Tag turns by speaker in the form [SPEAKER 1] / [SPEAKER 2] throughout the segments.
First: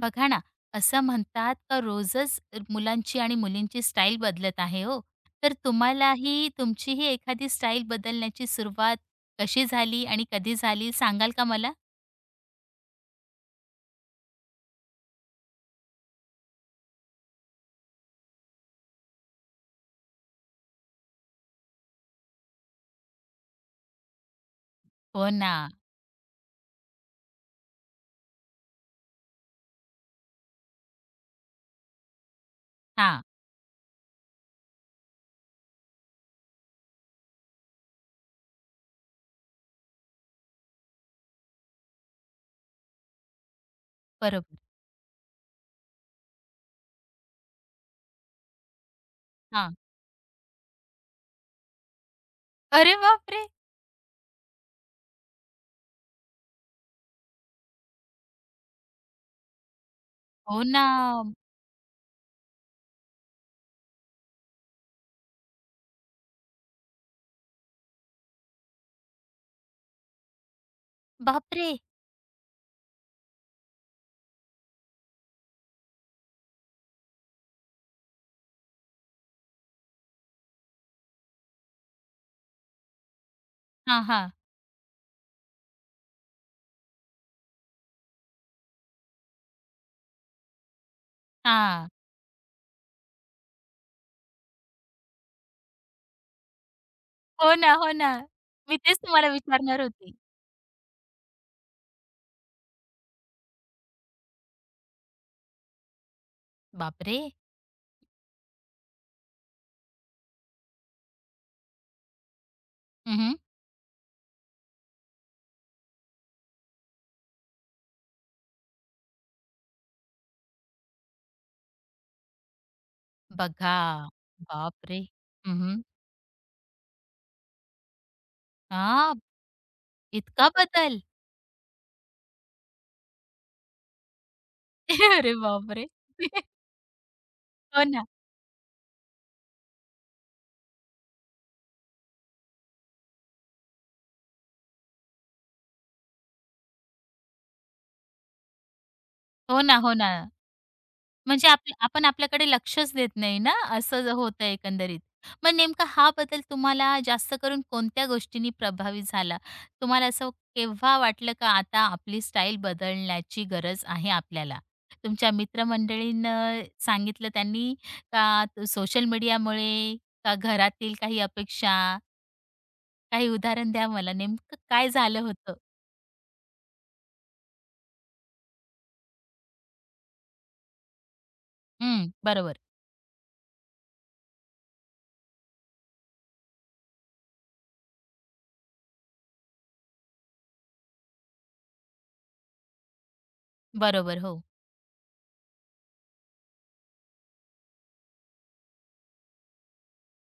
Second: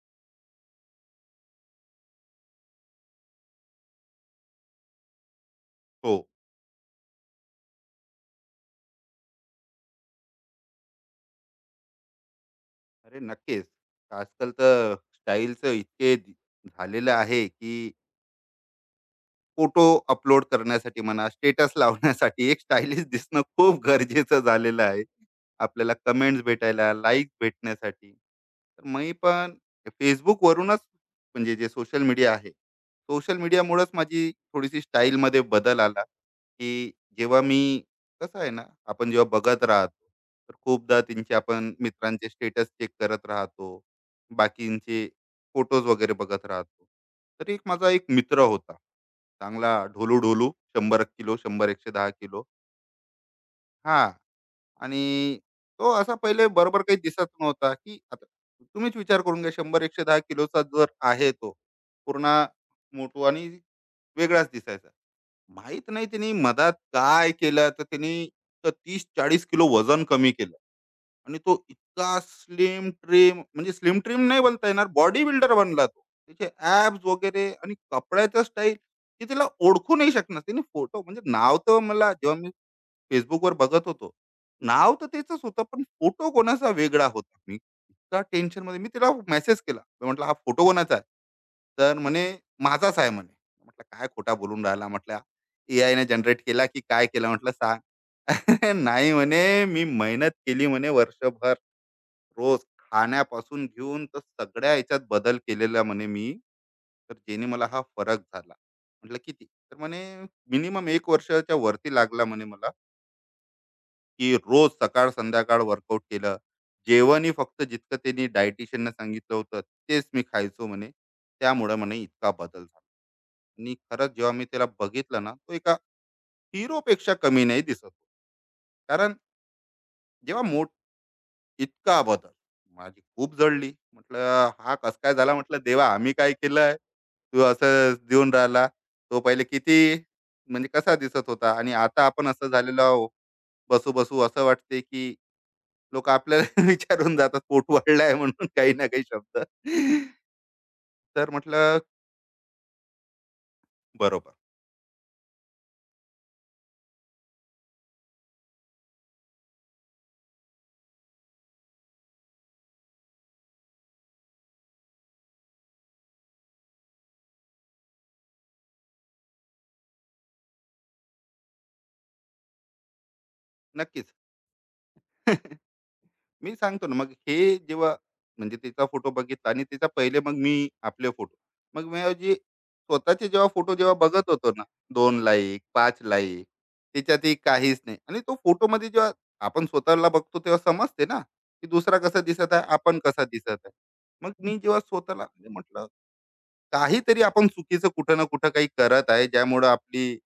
[SPEAKER 1] बघा ना, असं म्हणतात का रोजच मुलांची आणि मुलींची स्टाईल बदलत आहे हो. तर
[SPEAKER 2] हो.
[SPEAKER 1] तुम्हालाही तुमचीही एखादी स्टाईल बदलण्याची सुरुवात कशी झाली आणि कधी झाली सांगाल का मला?
[SPEAKER 2] अरे नक्कीच. आजकाल तर स्टाईलचं झालेलं आहे, की फोटो अपलोड करण्यासाठी म्हणा, स्टेटस लावण्यासाठी एक स्टायलिश दिसणं खूप गरजेचं झालेलं आहे.
[SPEAKER 1] हो ना.
[SPEAKER 2] आपल्याला कमेंट्स भेटायला, लाइक भेटण्यासाठी. तर मी पण Facebookवरूनच म्हणजे जे सोशल मीडिया आहे,
[SPEAKER 1] हां,
[SPEAKER 2] सोशल मीडियामुळेच माझी थोडीशी स्टाईलमध्ये बदल आला, की जेव्हा मी, कसं आहे ना, आपण जेव्हा बघत राहतो, तर खूपदा त्यांचे आपण मित्रांचे स्टेटस चेक करत राहतो,
[SPEAKER 1] बरोबर.
[SPEAKER 2] बाकींचे फोटोज वगैरे बघत राहतो. तर माझा एक मित्र होता. चांगला
[SPEAKER 1] हां.
[SPEAKER 2] ढोलू ढोलू, शंभर एकशे दहा किलो,
[SPEAKER 1] अरे बापरे!
[SPEAKER 2] हा. आणि तो असा पहिले बरोबर काही दिसत नव्हता की, आता तुम्हीच विचार करून घ्या, 110 किलोचा
[SPEAKER 1] हो ना.
[SPEAKER 2] जर आहे तो पूर्ण मोठू आणि वेगळाच दिसायचा. माहित नाही त्यांनी मधात काय केलं, तर त्यांनी 30 40 किलो वजन कमी केलं. आणि तो
[SPEAKER 1] बापरे!
[SPEAKER 2] इतका स्लिम ट्रिम, म्हणजे स्लिम ट्रिम नाही बोलता येणार, बॉडी बिल्डर बनला तो. त्याचे ऍब्स वगैरे आणि कपड्याचा स्टाईल की तिला ओळखू नाही शकणार. तिने फोटो, म्हणजे नाव, तर मला जेव्हा मी Facebookवर बघत
[SPEAKER 1] हां,
[SPEAKER 2] होतो.
[SPEAKER 1] हां.
[SPEAKER 2] नाव तर त्याचंच होतं, पण फोटो कोणाचा वेगळा होता. मी इतका टेन्शनमध्ये तिला मेसेज केला. मी म्हटलं, "हा फोटो कोणाचा आहे?"
[SPEAKER 1] हां.
[SPEAKER 2] तर म्हणे, "माझाच आहे" म्हणे. म्हटलं, "काय खोटा बोलून राहिला?" म्हटलं, ए आय ने जनरेट केला की काय केला, म्हटलं,
[SPEAKER 1] हो ना,
[SPEAKER 2] "सांग."
[SPEAKER 1] हो ना.
[SPEAKER 2] "अरे
[SPEAKER 1] मी तेच
[SPEAKER 2] नाही"
[SPEAKER 1] तुम्हाला
[SPEAKER 2] म्हणे,
[SPEAKER 1] विचारणार
[SPEAKER 2] "मी
[SPEAKER 1] होती.
[SPEAKER 2] मेहनत केली" म्हणे, "वर्षभर रोज खाण्यापासून घेऊन तर सगळ्या ह्याच्यात बदल केलेला" म्हणे मी, "तर
[SPEAKER 1] बापरे!
[SPEAKER 2] जेणे मला हा फरक झाला." म्हटलं, "किती?" तर म्हणे, "मिनिमम 1 वर्षाच्या वरती लागला" म्हणे मला.
[SPEAKER 1] हं,
[SPEAKER 2] की रोज सकाळ संध्याकाळ वर्कआउट केलं. जेवणही फक्त जितकं त्यांनी डायटिशियनने सांगितलं होतं तेच मी खायचो म्हणे. त्यामुळे म्हणे इतका बदल झाला.
[SPEAKER 1] बघा.
[SPEAKER 2] आणि खरंच जेव्हा मी त्याला
[SPEAKER 1] बापरे!
[SPEAKER 2] बघितलं ना, तो
[SPEAKER 1] हं,
[SPEAKER 2] एका
[SPEAKER 1] हं.
[SPEAKER 2] हिरोपेक्षा कमी नाही दिसत होता. कारण जेव्हा
[SPEAKER 1] इतका
[SPEAKER 2] मोठ
[SPEAKER 1] बदल.
[SPEAKER 2] इतका बदल. माझी खूप जळली. म्हटलं, हा कसं काय झाला?
[SPEAKER 1] अरे
[SPEAKER 2] म्हटलं, देवा
[SPEAKER 1] बापरे!
[SPEAKER 2] आम्ही काय केलंय? तू
[SPEAKER 1] हो
[SPEAKER 2] असं
[SPEAKER 1] ना.
[SPEAKER 2] देऊन राहिला. तो पहिले किती, म्हणजे कसा दिसत होता आणि आता आपण असं झालेलो आहोत. बसू-बसू असं वाटते की लोक आपल्याला विचारून जातात पोट वाढलाय म्हणून, काही ना काही शब्द.
[SPEAKER 1] हो ना, हो ना.
[SPEAKER 2] तर
[SPEAKER 1] म्हणजे आप
[SPEAKER 2] म्हटलं
[SPEAKER 1] आपण आपल्याकडे लक्षच देत नाही ना, असं जर
[SPEAKER 2] बरोबर.
[SPEAKER 1] होतं एकंदरीत. मग नेमका हा बदल तुम्हाला जास्त करून कोणत्या गोष्टींनी प्रभावित झाला? तुम्हाला असं केव्हा वाटलं का आता आपली स्टाईल बदलण्याची गरज आहे आपल्याला? तुमच्या मित्रमंडळीनं सांगितलं त्यांनी का सोशल मीडियामुळे, का घरातील काही अपेक्षा? काही उदाहरण द्या
[SPEAKER 2] नक्कीच.
[SPEAKER 1] मला नेमकं काय झालं होतं?
[SPEAKER 2] मी सांगतो ना. मग हे जेव्हा, म्हणजे तिचा फोटो बघितला आणि तिचा पहिले, मग मी आपले फोटो, मग मी
[SPEAKER 1] हं,
[SPEAKER 2] जे
[SPEAKER 1] बरोबर.
[SPEAKER 2] स्वतःचे जेव्हा फोटो जेव्हा बघत होतो ना, 2 लाईक 5 लाईक, त्याच्यातही काहीच नाही. आणि तो फोटो मध्ये जेव्हा आपण स्वतःला बघतो तेव्हा समजते ना, की दुसरा कसा दिसत आहे, आपण कसा दिसत आहे.
[SPEAKER 1] बरोबर,
[SPEAKER 2] मग
[SPEAKER 1] हो.
[SPEAKER 2] मी जेव्हा स्वतःला, म्हणजे म्हटलं, काहीतरी आपण चुकीचं कुठं ना कुठं काही करत आहे, ज्यामुळं आपली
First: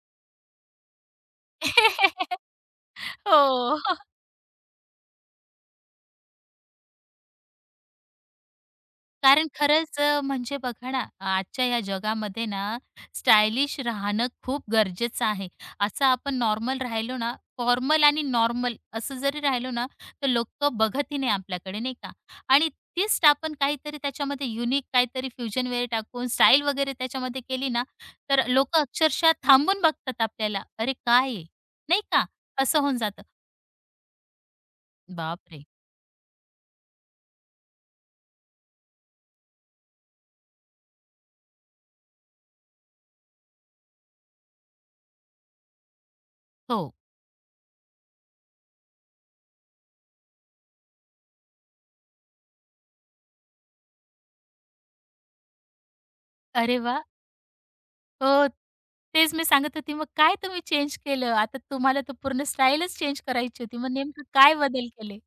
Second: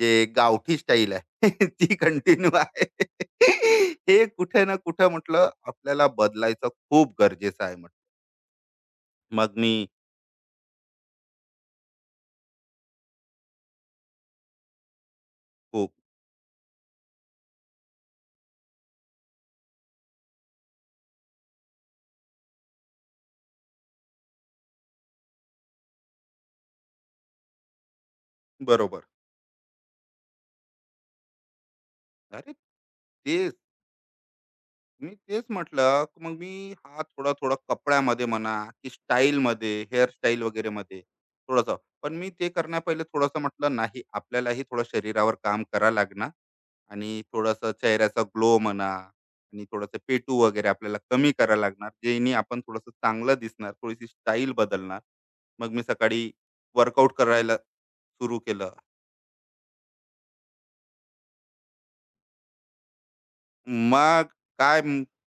[SPEAKER 2] जे गावठी स्टाईल आहे ती कंटिन्यू आहे.
[SPEAKER 1] हो.
[SPEAKER 2] हे कुठे ना कुठे म्हटलं, आपल्याला बदलायचं खूप गरजेचं आहे म्हटलं.
[SPEAKER 1] कारण
[SPEAKER 2] मग मी
[SPEAKER 1] खरंच म्हणजे बघा ना, आजच्या या जगामध्ये ना, स्टायलिश राहणं खूप गरजेचं आहे.
[SPEAKER 2] खूप.
[SPEAKER 1] असं आपण नॉर्मल राहिलो ना, फॉर्मल आणि नॉर्मल असं जरी राहिलो ना, तर लोकं बघतही नाही आपल्याकडे, नाही का? आणि तीच आपण काहीतरी त्याच्यामध्ये युनिक काहीतरी फ्युजन वेअर टाकून स्टाईल वगैरे त्याच्यामध्ये केली ना, तर लोकं
[SPEAKER 2] बरोबर.
[SPEAKER 1] अक्षरशः थांबून बघतात आपल्याला. "अरे, काय आहे?" नाही का?
[SPEAKER 2] अरे
[SPEAKER 1] असं होऊन जातं.
[SPEAKER 2] ते, मी तेच
[SPEAKER 1] बापरे!
[SPEAKER 2] म्हटलं, की मग मी हा थोडा थोडा कपड्यामध्ये म्हणा, की स्टाईल मध्ये, हेअरस्टाईल वगैरे मध्ये थोडस. पण मी ते करण्या पहिले थोडंसं म्हटलं, नाही, आपल्यालाही थोडं शरीरावर काम करा लागणार,
[SPEAKER 1] हो.
[SPEAKER 2] आणि थोडंसं चेहऱ्याचा ग्लो म्हणा, आणि थोडंसं पेटू वगैरे आपल्याला कमी करा लागणार, जेणे आपण थोडंसं चांगलं दिसणार, थोडीशी स्टाईल बदलणार. मग मी सकाळी
[SPEAKER 1] अरे वाह!
[SPEAKER 2] वर्कआउट करायला सुरू
[SPEAKER 1] हो,
[SPEAKER 2] केलं.
[SPEAKER 1] तेच मी सांगत होती, मग काय तुम्ही चेंज केलं? आता तुम्हाला तर पूर्ण स्टाईलच चेंज करायची होती. मग नेमकं
[SPEAKER 2] मग
[SPEAKER 1] काय
[SPEAKER 2] काय,
[SPEAKER 1] बदल केले?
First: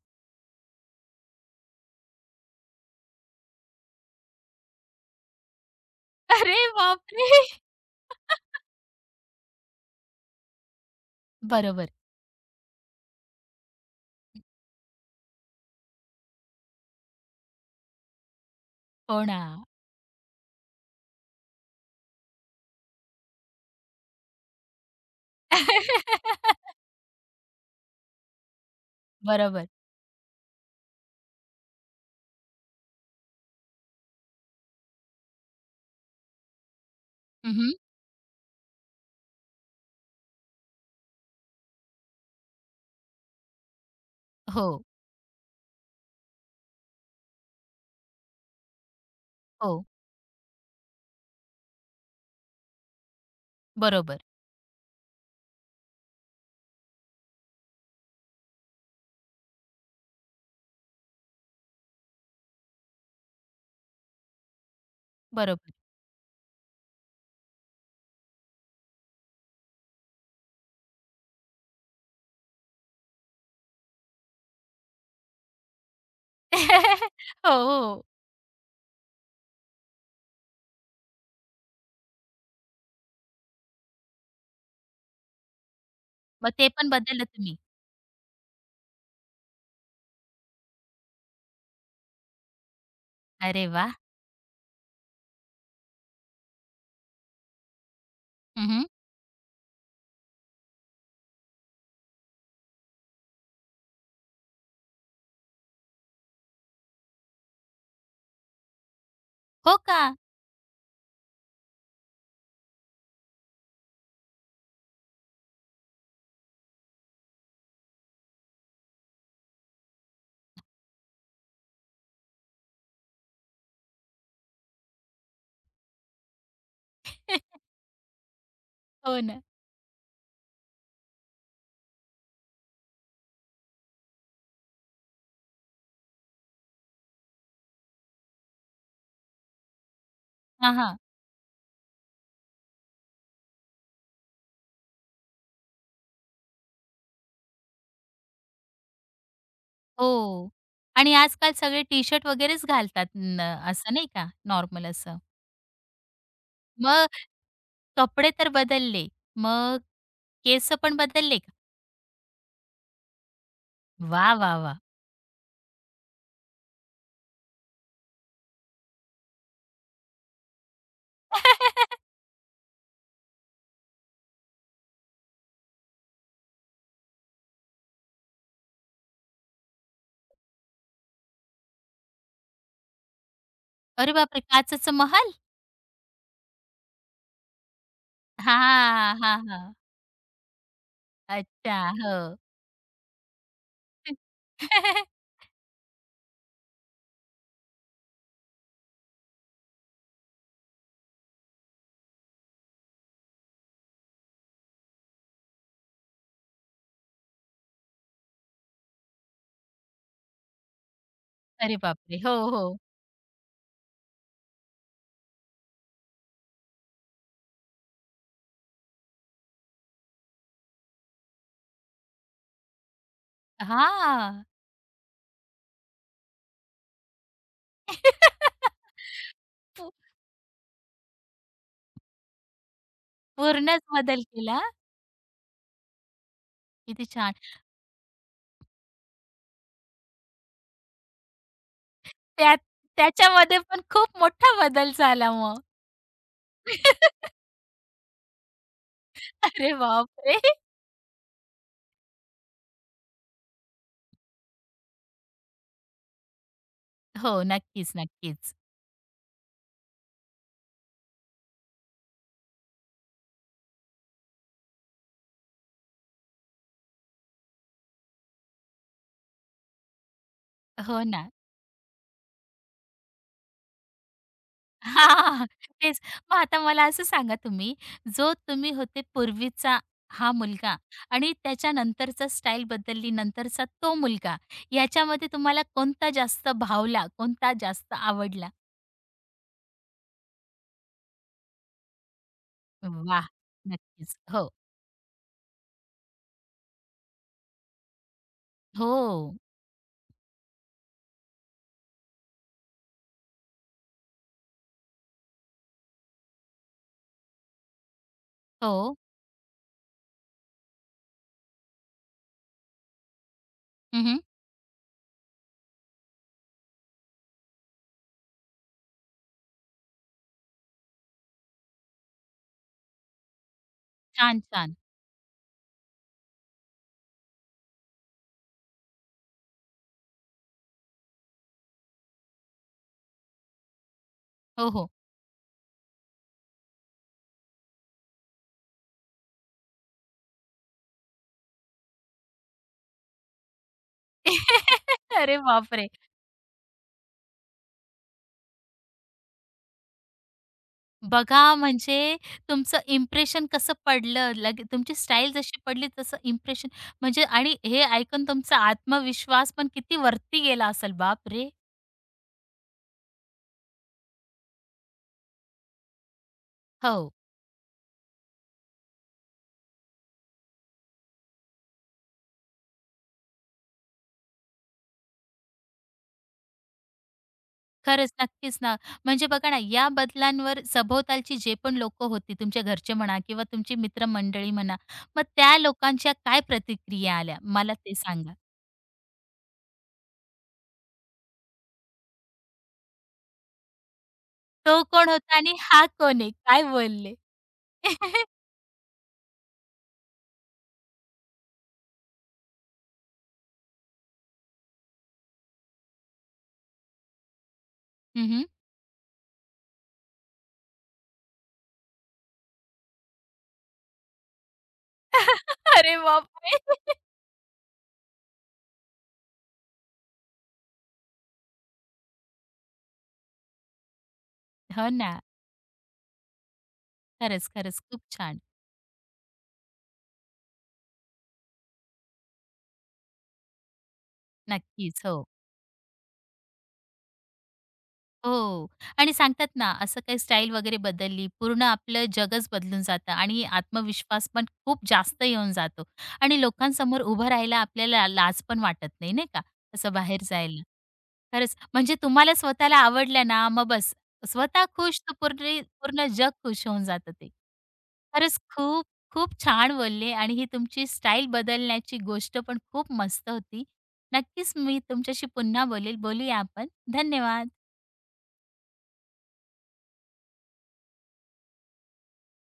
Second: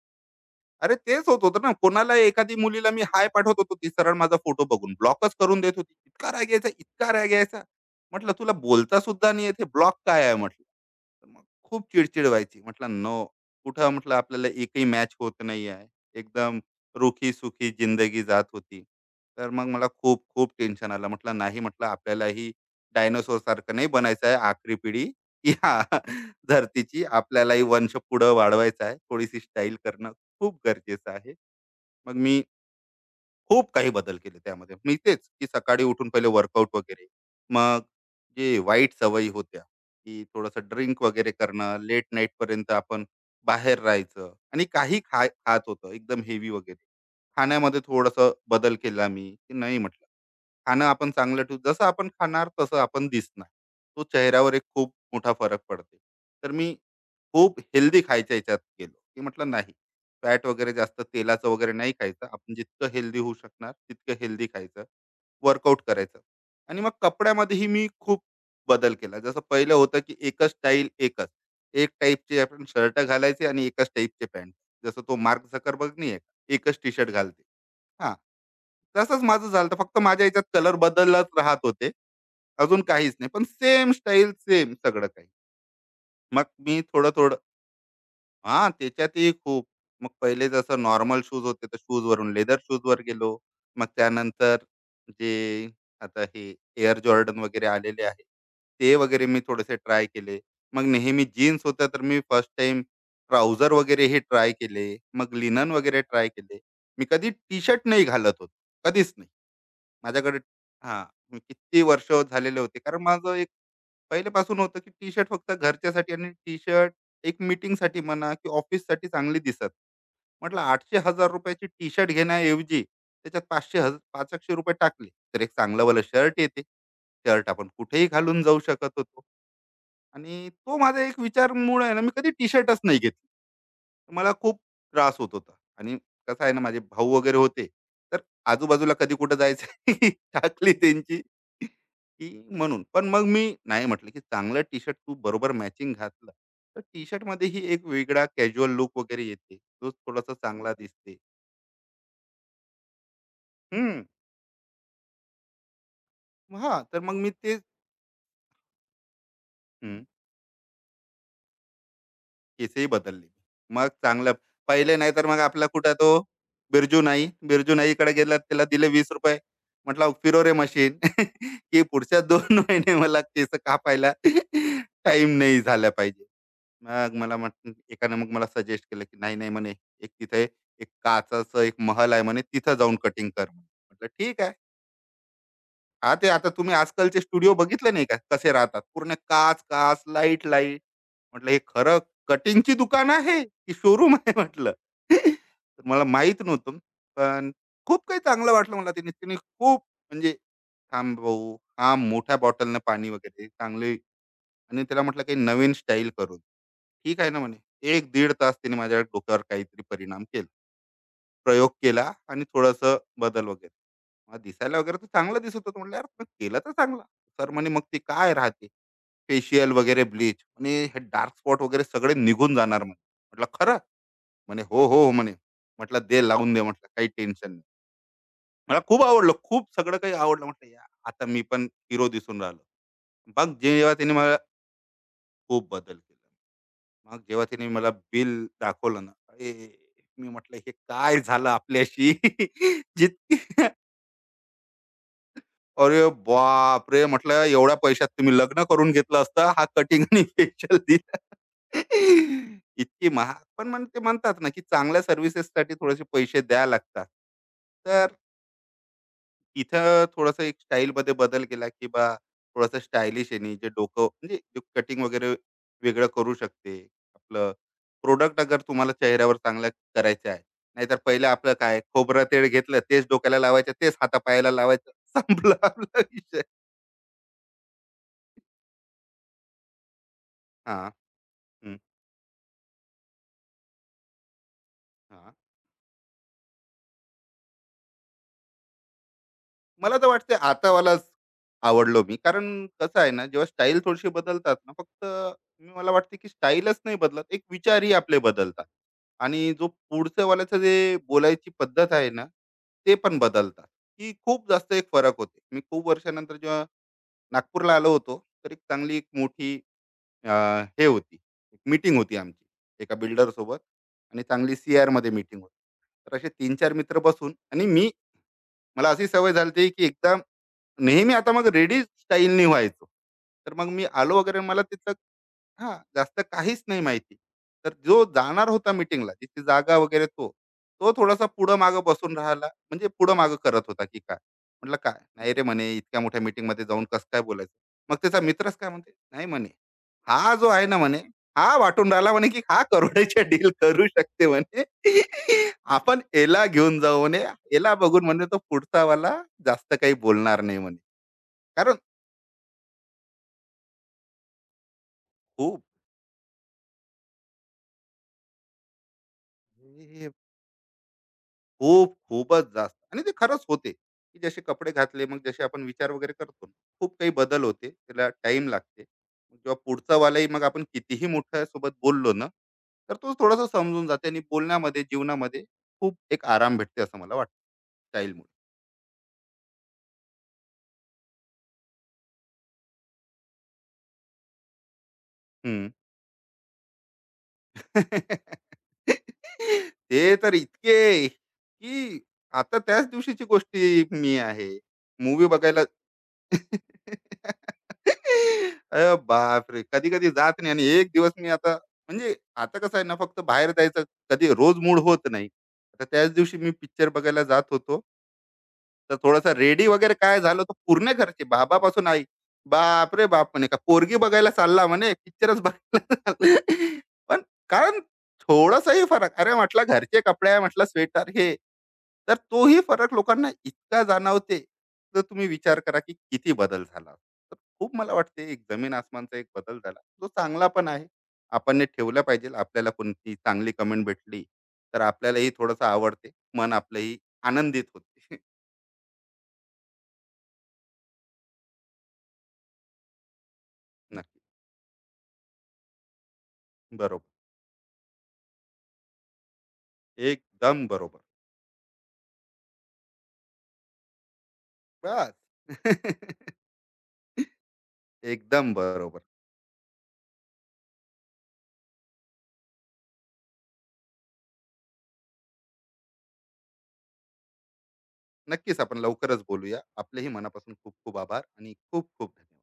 [SPEAKER 2] अरे, तेच होत होतं ना. कोणाला एखादी मुलीला मी हाय पाठवत होतो, ती सरळ माझा फोटो बघून ब्लॉकच करून देत होती. इतका राग
[SPEAKER 1] अरे
[SPEAKER 2] यायचा, इतका राग
[SPEAKER 1] बापरे!
[SPEAKER 2] यायचा. म्हटलं, "तुला बोलता सुद्धा नाही येत, ब्लॉक काय आहे?" म्हटलं. तर मग खूप
[SPEAKER 1] बरोबर.
[SPEAKER 2] चिडचिड व्हायची. म्हटलं नो, कुठं, म्हटलं आपल्याला एकही मॅच होत नाही आहे. एकदम रुखी सुखी जिंदगी जात होती.
[SPEAKER 1] हो ना.
[SPEAKER 2] तर मग मला खूप खूप टेन्शन आलं. म्हटलं नाही, म्हटलं आपल्यालाही डायनोसोर सारखं नाही बनायचं आहे, आखरी पिढी या धरतीची. आपल्यालाही वंश पुढं वाढवायचा आहे. थोडीशी
[SPEAKER 1] बरोबर.
[SPEAKER 2] स्टाईल करणं खूप गरजेचं आहे. मग मी खूप काही बदल केले त्यामध्ये. मी तेच, की सकाळी उठून पहिले वर्कआउट वगैरे.
[SPEAKER 1] हं,
[SPEAKER 2] मग जे वाईट सवयी होत्या, की थोडंसं ड्रिंक वगैरे करणं, लेट नाईटपर्यंत आपण बाहेर राहायचं आणि
[SPEAKER 1] हो,
[SPEAKER 2] काही खात होतं एकदम हेवी वगैरे. खाण्यामध्ये थोडंसं बदल केला मी, की नाही
[SPEAKER 1] हो.
[SPEAKER 2] म्हटलं, खाणं आपण चांगलं ठेवू. जसं आपण खाणार तसं आपण दिसणार. तो
[SPEAKER 1] बरोबर,
[SPEAKER 2] चेहऱ्यावर एक खूप मोठा फरक पडते. तर मी खूप हेल्दी खायच्या याच्यात गेलो. की म्हटलं नाही, फॅट वगैरे जास्त, तेलाचं वगैरे नाही खायचं आपण. जितकं हेल्दी होऊ शकणार तितकं हेल्दी खायचं,
[SPEAKER 1] बरोबर.
[SPEAKER 2] वर्कआउट करायचं. आणि मग कपड्यामध्येही मी खूप बदल केला. जसं पहिलं होतं की एकच स्टाईल, एकच, एक टाईपचे आपण शर्ट घालायचे आणि एकच टाईपचे पॅन्ट. जसं तो मार्क झकरबर्ग नाही आहे का? एकच टी शर्ट घालते.
[SPEAKER 1] हो, हो.
[SPEAKER 2] हां. तसंच माझं झालं होतं. फक्त माझ्या ह्याच्यात कलर बदलत राहत होते. अजून काहीच नाही. पण सेम स्टाईल, सेम सगळं काही. मग
[SPEAKER 1] मग ते
[SPEAKER 2] मी
[SPEAKER 1] पण बदललं
[SPEAKER 2] थोडं-थोडं.
[SPEAKER 1] तुम्ही.
[SPEAKER 2] हां, त्याच्यातही खूप. मग पहिले जसं नॉर्मल शूज होते, तर शूजवरून लेदर शूजवर गेलो.
[SPEAKER 1] अरे
[SPEAKER 2] मग
[SPEAKER 1] वाह!
[SPEAKER 2] त्यानंतर, जे आता हे एअर जॉर्डन वगैरे आलेले आहे,
[SPEAKER 1] हं,
[SPEAKER 2] ते वगैरे मी थोडेसे ट्राय केले. मग नेहमी जीन्स होत्या, तर मी फर्स्ट टाईम ट्राउझर वगैरे हे ट्राय केले. मग लिनन वगैरे ट्राय केले. मी कधी टी-शर्ट नाही घालत होतो, कधीच नाही.
[SPEAKER 1] हो का?
[SPEAKER 2] माझ्याकडे, हां, मी किती वर्ष झालेले होते. कारण माझं एक पहिल्यापासून होतं, की टी-शर्ट फक्त घरच्यासाठी, आणि टी-शर्ट एक मीटिंगसाठी म्हणा की ऑफिससाठी चांगली दिसत. म्हटलं ₹800,000 ची टी-शर्ट घेण्याऐवजी त्याच्यात पाचशे हज ₹500 टाकले, तर एक चांगलंवालं शर्ट येते. शर्ट आपण कुठेही घालून जाऊ शकत
[SPEAKER 1] हो
[SPEAKER 2] होतो.
[SPEAKER 1] ना.
[SPEAKER 2] आणि तो माझा एक विचारमुळे आहे ना, मी कधी टी-शर्टच नाही घेतला. मला खूप त्रास होत होता. आणि कसं आहे ना, माझे भाऊ वगैरे होते, तर आजूबाजूला कधी कुठं जायचं टाकली
[SPEAKER 1] हां, हां.
[SPEAKER 2] त्यांची, की, म्हणून पण मग मी नाही म्हटलं, की चांगलं टी शर्ट तू बरोबर मॅचिंग घातलं तर टी शर्ट मध्ये ही एक वेगळा कॅज्युअल लुक वगैरे येते, जो थोडासा
[SPEAKER 1] हो
[SPEAKER 2] चांगला
[SPEAKER 1] आणि
[SPEAKER 2] दिसते.
[SPEAKER 1] आजकाल सगळे टी-शर्ट वगैरेच घालतात न असं
[SPEAKER 2] हम्म.
[SPEAKER 1] नाही का नॉर्मल असं.
[SPEAKER 2] हा, तर
[SPEAKER 1] मग
[SPEAKER 2] मग मी ते,
[SPEAKER 1] कपडे तर बदलले. मग केस पण बदलले का?
[SPEAKER 2] केसही बदलले. मग
[SPEAKER 1] वा
[SPEAKER 2] चांगलं,
[SPEAKER 1] वा वा
[SPEAKER 2] पहिले नाही, तर मग आपला कुठं तो बिरजू नाईकडे गेला. त्याला दिले ₹20. म्हटलं, "फिरो रे मशीन." की पुढच्या 2 महिने मला केस कापायला टाईम नाही झाला पाहिजे. मग मला म्हटलं एकानं, मग मला सजेस्ट केलं, की "नाही, नाही," म्हणे, "एक तिथे एक काचेचं एक महल आहे म्हणे, तिथं जाऊन कटिंग कर." म्हणे. म्हटलं,
[SPEAKER 1] अरे बापरे!
[SPEAKER 2] "ठीक आहे."
[SPEAKER 1] काचेचं महल?
[SPEAKER 2] हां, ते आता तुम्ही आजकालचे स्टुडिओ बघितले नाही का कसे राहतात? पूर्ण
[SPEAKER 1] हां, हां, हां.
[SPEAKER 2] काच-काच, लाईट-लाईट. म्हटलं हे
[SPEAKER 1] अच्छा.
[SPEAKER 2] खरं
[SPEAKER 1] हो.
[SPEAKER 2] कटिंगची दुकान आहे की शोरूम आहे म्हटलं. तर मला माहीत नव्हतं. पण खूप काही चांगलं वाटलं मला तिने. तिने खूप, म्हणजे, "थांब भाऊ, हा मोठ्या बॉटलनं पाणी वगैरे चांगले." आणि त्याला म्हटलं काही नवीन स्टाईल करून. ठीक आहे ना म्हणे. 1 दीड तास तिने माझ्या डोक्यावर काहीतरी परिणाम केला. प्रयोग
[SPEAKER 1] अरे
[SPEAKER 2] केला
[SPEAKER 1] बापरे! हो,
[SPEAKER 2] आणि
[SPEAKER 1] हो.
[SPEAKER 2] थोडंसं बदल वगैरे. मग दिसायला वगैरे तर चांगलं दिसत होतं. म्हटलं यार, पण केलं तर चांगलं. सर म्हणे, मग ते काय राहते फेशियल वगैरे, ब्लीच, आणि हे डार्क स्पॉट वगैरे सगळे निघून जाणार म्हणे. म्हटलं खरं?
[SPEAKER 1] हां.
[SPEAKER 2] म्हणे हो हो हो म्हणे. म्हटलं, दे लावून दे, म्हटलं काही टेन्शन नाही. मला खूप आवडलं, खूप
[SPEAKER 1] पू
[SPEAKER 2] सगळं काही आवडलं. म्हटलं, या आता मी पण हिरो दिसून राहिलो. मग
[SPEAKER 1] पूर्णच
[SPEAKER 2] जेव्हा त्याने
[SPEAKER 1] बदल
[SPEAKER 2] मला
[SPEAKER 1] केला.
[SPEAKER 2] खूप बदल केला.
[SPEAKER 1] किती
[SPEAKER 2] मग
[SPEAKER 1] छान.
[SPEAKER 2] जेव्हा त्याने मला बिल दाखवलं ना, अरे, मी म्हटलं हे काय झालं आपल्याशी.
[SPEAKER 1] त्यात
[SPEAKER 2] जितकी,
[SPEAKER 1] त्याच्यामध्ये पण खूप मोठा बदल झाला मग.
[SPEAKER 2] अरे बापरे! म्हटलं एवढ्या पैशात तुम्ही लग्न करून घेतलं असतं, हा
[SPEAKER 1] अरे
[SPEAKER 2] कटिंग आणि
[SPEAKER 1] बापरे!
[SPEAKER 2] फेशियल दिला. इतकी महाग. पण मग ते म्हणतात ना, की चांगल्या सर्व्हिसेससाठी थोडेसे पैसे द्यावे लागतात.
[SPEAKER 1] हो, नक्कीच,
[SPEAKER 2] तर
[SPEAKER 1] नक्कीच.
[SPEAKER 2] तिथं थोडंसं एक स्टाईलमध्ये बदल केला, की बा, थोडंसं स्टायलिश आहे जे डोकं, म्हणजे कटिंग वगैरे वेगळं करू शकते. आपलं प्रॉडक्ट अगर तुम्हाला चेहऱ्यावर चांगलं करायचं आहे. नाहीतर
[SPEAKER 1] हो
[SPEAKER 2] पहिलं
[SPEAKER 1] ना.
[SPEAKER 2] आपलं काय, खोबरं तेल घेतलं, तेच डोक्याला लावायचं, तेच हातापायाला लावायचं.
[SPEAKER 1] हां,
[SPEAKER 2] संपला
[SPEAKER 1] तेच.
[SPEAKER 2] आपला
[SPEAKER 1] मग
[SPEAKER 2] विषय.
[SPEAKER 1] आता मला असं सांगा तुम्ही, जो तुम्ही होते पूर्वीचा हा मुलगा
[SPEAKER 2] हां,
[SPEAKER 1] आणि त्याच्या
[SPEAKER 2] हं,
[SPEAKER 1] नंतरचा स्टाईल बदलली, नंतरचा तो मुलगा, याच्यामध्ये
[SPEAKER 2] हां.
[SPEAKER 1] तुम्हाला कोणता जास्त भावला, कोणता जास्त आवडला?
[SPEAKER 2] मला तर वाटते आतावालाच आवडलो मी. कारण कसं आहे ना,
[SPEAKER 1] वाह!
[SPEAKER 2] जेव्हा स्टाईल थोडीशी
[SPEAKER 1] नक्कीच. हो.
[SPEAKER 2] बदलतात ना, फक्त, मी मला वाटते की स्टाईलच नाही बदलत, एक विचारही आपले बदलतात.
[SPEAKER 1] हो.
[SPEAKER 2] आणि जो पुढच्या वाल्याचं जे बोलायची पद्धत आहे ना, ते पण बदलतात, की खूप जास्त एक फरक होते. मी खूप वर्षानंतर जेव्हा नागपूरला आलो होतो, तर एक
[SPEAKER 1] हो.
[SPEAKER 2] चांगली एक मोठी, अ, हे होती, एक मीटिंग होती आमची एका बिल्डरसोबत.
[SPEAKER 1] हं, हं.
[SPEAKER 2] आणि चांगली सी-आरमध्ये मीटिंग होती. तर असे 3-4 मित्र बसून, आणि मी, मला अशी सवय झाली की एकदम नेहमी आता मग रेडी स्टाईलनी व्हायचो. तर मग मी आलो वगैरे,
[SPEAKER 1] छान,
[SPEAKER 2] मला
[SPEAKER 1] छान.
[SPEAKER 2] तिथलं, हां, जास्त काहीच नाही माहिती. तर जो जाणार होता मीटिंगला तिथे जागा वगैरे तो, तो थोडासा पुढं-मागं बसून राहिला, म्हणजे पुढं-मागं करत होता की काय.
[SPEAKER 1] हो,
[SPEAKER 2] म्हटलं,
[SPEAKER 1] हो.
[SPEAKER 2] "काय? नाही रे," म्हणे, "इतक्या मोठ्या मीटिंगमध्ये जाऊन कसं काय बोलायचं?" मग त्याचा मित्रच काय म्हणते, "नाही," म्हणे, "हा जो आहे ना," म्हणे, हा वाटून राहिला म्हणे, की हा करोड्याच्या डील करू शकते म्हणे.
[SPEAKER 1] अरे बापरे!
[SPEAKER 2] आपण याला घेऊन जाऊ म्हणे. याला बघून म्हणे तो पुढचावाला जास्त काही बोलणार नाही म्हणे.
[SPEAKER 1] बघा,
[SPEAKER 2] कारण
[SPEAKER 1] म्हणजे तुमचं इम्प्रेशन कसं पडलं, लगे तुमची स्टाईल जशी
[SPEAKER 2] खूप.
[SPEAKER 1] पडली तसं इम्प्रेशन म्हणजे आणि हे ऐकून तुमचा आत्मविश्वास पण किती
[SPEAKER 2] हे
[SPEAKER 1] वरती गेला असेल. बाप रे,
[SPEAKER 2] खूप, खूपच जास्त. आणि ते खरंच होते, की जसे कपडे घातले मग जसे आपण विचार वगैरे करतो ना, खूप काही
[SPEAKER 1] हो.
[SPEAKER 2] बदल होते. त्याला टाईम लागते. मग जेव्हा पुढचावालाही, मग आपण कितीही मोठ्यासोबत बोललो ना, तर तो थोडासा समजून जाते, आणि बोलण्यामध्ये, जीवनामध्ये खूप एक आराम भेटते असं मला वाटतं
[SPEAKER 1] खरंच,
[SPEAKER 2] स्टाईलमुळे.
[SPEAKER 1] नक्कीच ना. म्हणजे बघा ना, या बदलांवर सभोवतालची जे पण लोकं होती, तुमच्या घरचे म्हणा किंवा तुमची मित्रमंडळी म्हणा, मग त्या लोकांच्या काय प्रतिक्रिया आल्या? मला ते सांगा.
[SPEAKER 2] ते तर इतके, की, आता त्याच दिवशीची गोष्टी मी आहे,
[SPEAKER 1] तो कोण
[SPEAKER 2] मूवी
[SPEAKER 1] होता आणि
[SPEAKER 2] बघायला
[SPEAKER 1] हा कोण आहे? काय बोलले?
[SPEAKER 2] अरे बापरे, कधी कधी जात नाही, आणि एक दिवस मी आता म्हणजे, आता कसं आहे ना, फक्त बाहेर जायचं कधी रोज मूड होत नाही. आता त्याच दिवशी मी पिक्चर बघायला जात होतो,
[SPEAKER 1] हं,
[SPEAKER 2] तर थोडासा रेडी वगैरे काय झालं, तर पूर्ण घरचे, बाबापासून आई, "बापरे बाप!" म्हणे, "का पोरगी बघायला चालला?" म्हणे, "पिक्चरच बघायला
[SPEAKER 1] अरे
[SPEAKER 2] चालला."
[SPEAKER 1] बापरे!
[SPEAKER 2] पण कारण, थोडासाही फरक, अरे म्हटलं घरचे कपडे आहे, म्हटलं स्वेटर हे. तर तोही फरक लोकांना इतका जाणवते.
[SPEAKER 1] हो
[SPEAKER 2] तर
[SPEAKER 1] ना.
[SPEAKER 2] तुम्ही विचार करा की किती बदल झाला.
[SPEAKER 1] खरंच,
[SPEAKER 2] खूप,
[SPEAKER 1] खरंच.
[SPEAKER 2] मला
[SPEAKER 1] खूप
[SPEAKER 2] वाटते
[SPEAKER 1] छान.
[SPEAKER 2] एक जमीन आसमानचा एक बदल झाला. जो चांगला पण आहे. आपण हे ठेवलं पाहिजे. आपल्याला कोणती चांगली कमेंट भेटली तर
[SPEAKER 1] नक्कीच. हो.
[SPEAKER 2] आपल्यालाही थोडंसं आवडते. मन आपलंही आनंदित होते.
[SPEAKER 1] हो. आणि सांगतात ना, असं काही स्टाईल वगैरे बदलली, पूर्ण आपलं जगच बदलून जातं आणि
[SPEAKER 2] नक्की.
[SPEAKER 1] आत्मविश्वास पण खूप जास्त येऊन जातो आणि लोकांसमोर
[SPEAKER 2] बरोबर.
[SPEAKER 1] उभं राहायला आपल्याला लाज पण वाटत नाही, नाही का? असं बाहेर जायला.
[SPEAKER 2] एकदम बरोबर.
[SPEAKER 1] खरंच, म्हणजे तुम्हाला स्वतःला आवडलं ना, मग बस स्वतः खुश
[SPEAKER 2] बस.
[SPEAKER 1] तर पूर्ण पूर्ण जग खुश होऊन जातं ते. खरंच
[SPEAKER 2] एकदम
[SPEAKER 1] खूप,
[SPEAKER 2] बरोबर.
[SPEAKER 1] खूप छान बोलले आणि ही तुमची स्टाईल बदलण्याची गोष्ट पण खूप मस्त होती. नक्कीच मी तुमच्याशी पुन्हा बोलेल. बोलूया आपण. धन्यवाद.
[SPEAKER 2] नक्कीच आपण लवकरच बोलूया. आपलेही मनापासून खूप खूप आभार आणि खूप खूप धन्यवाद.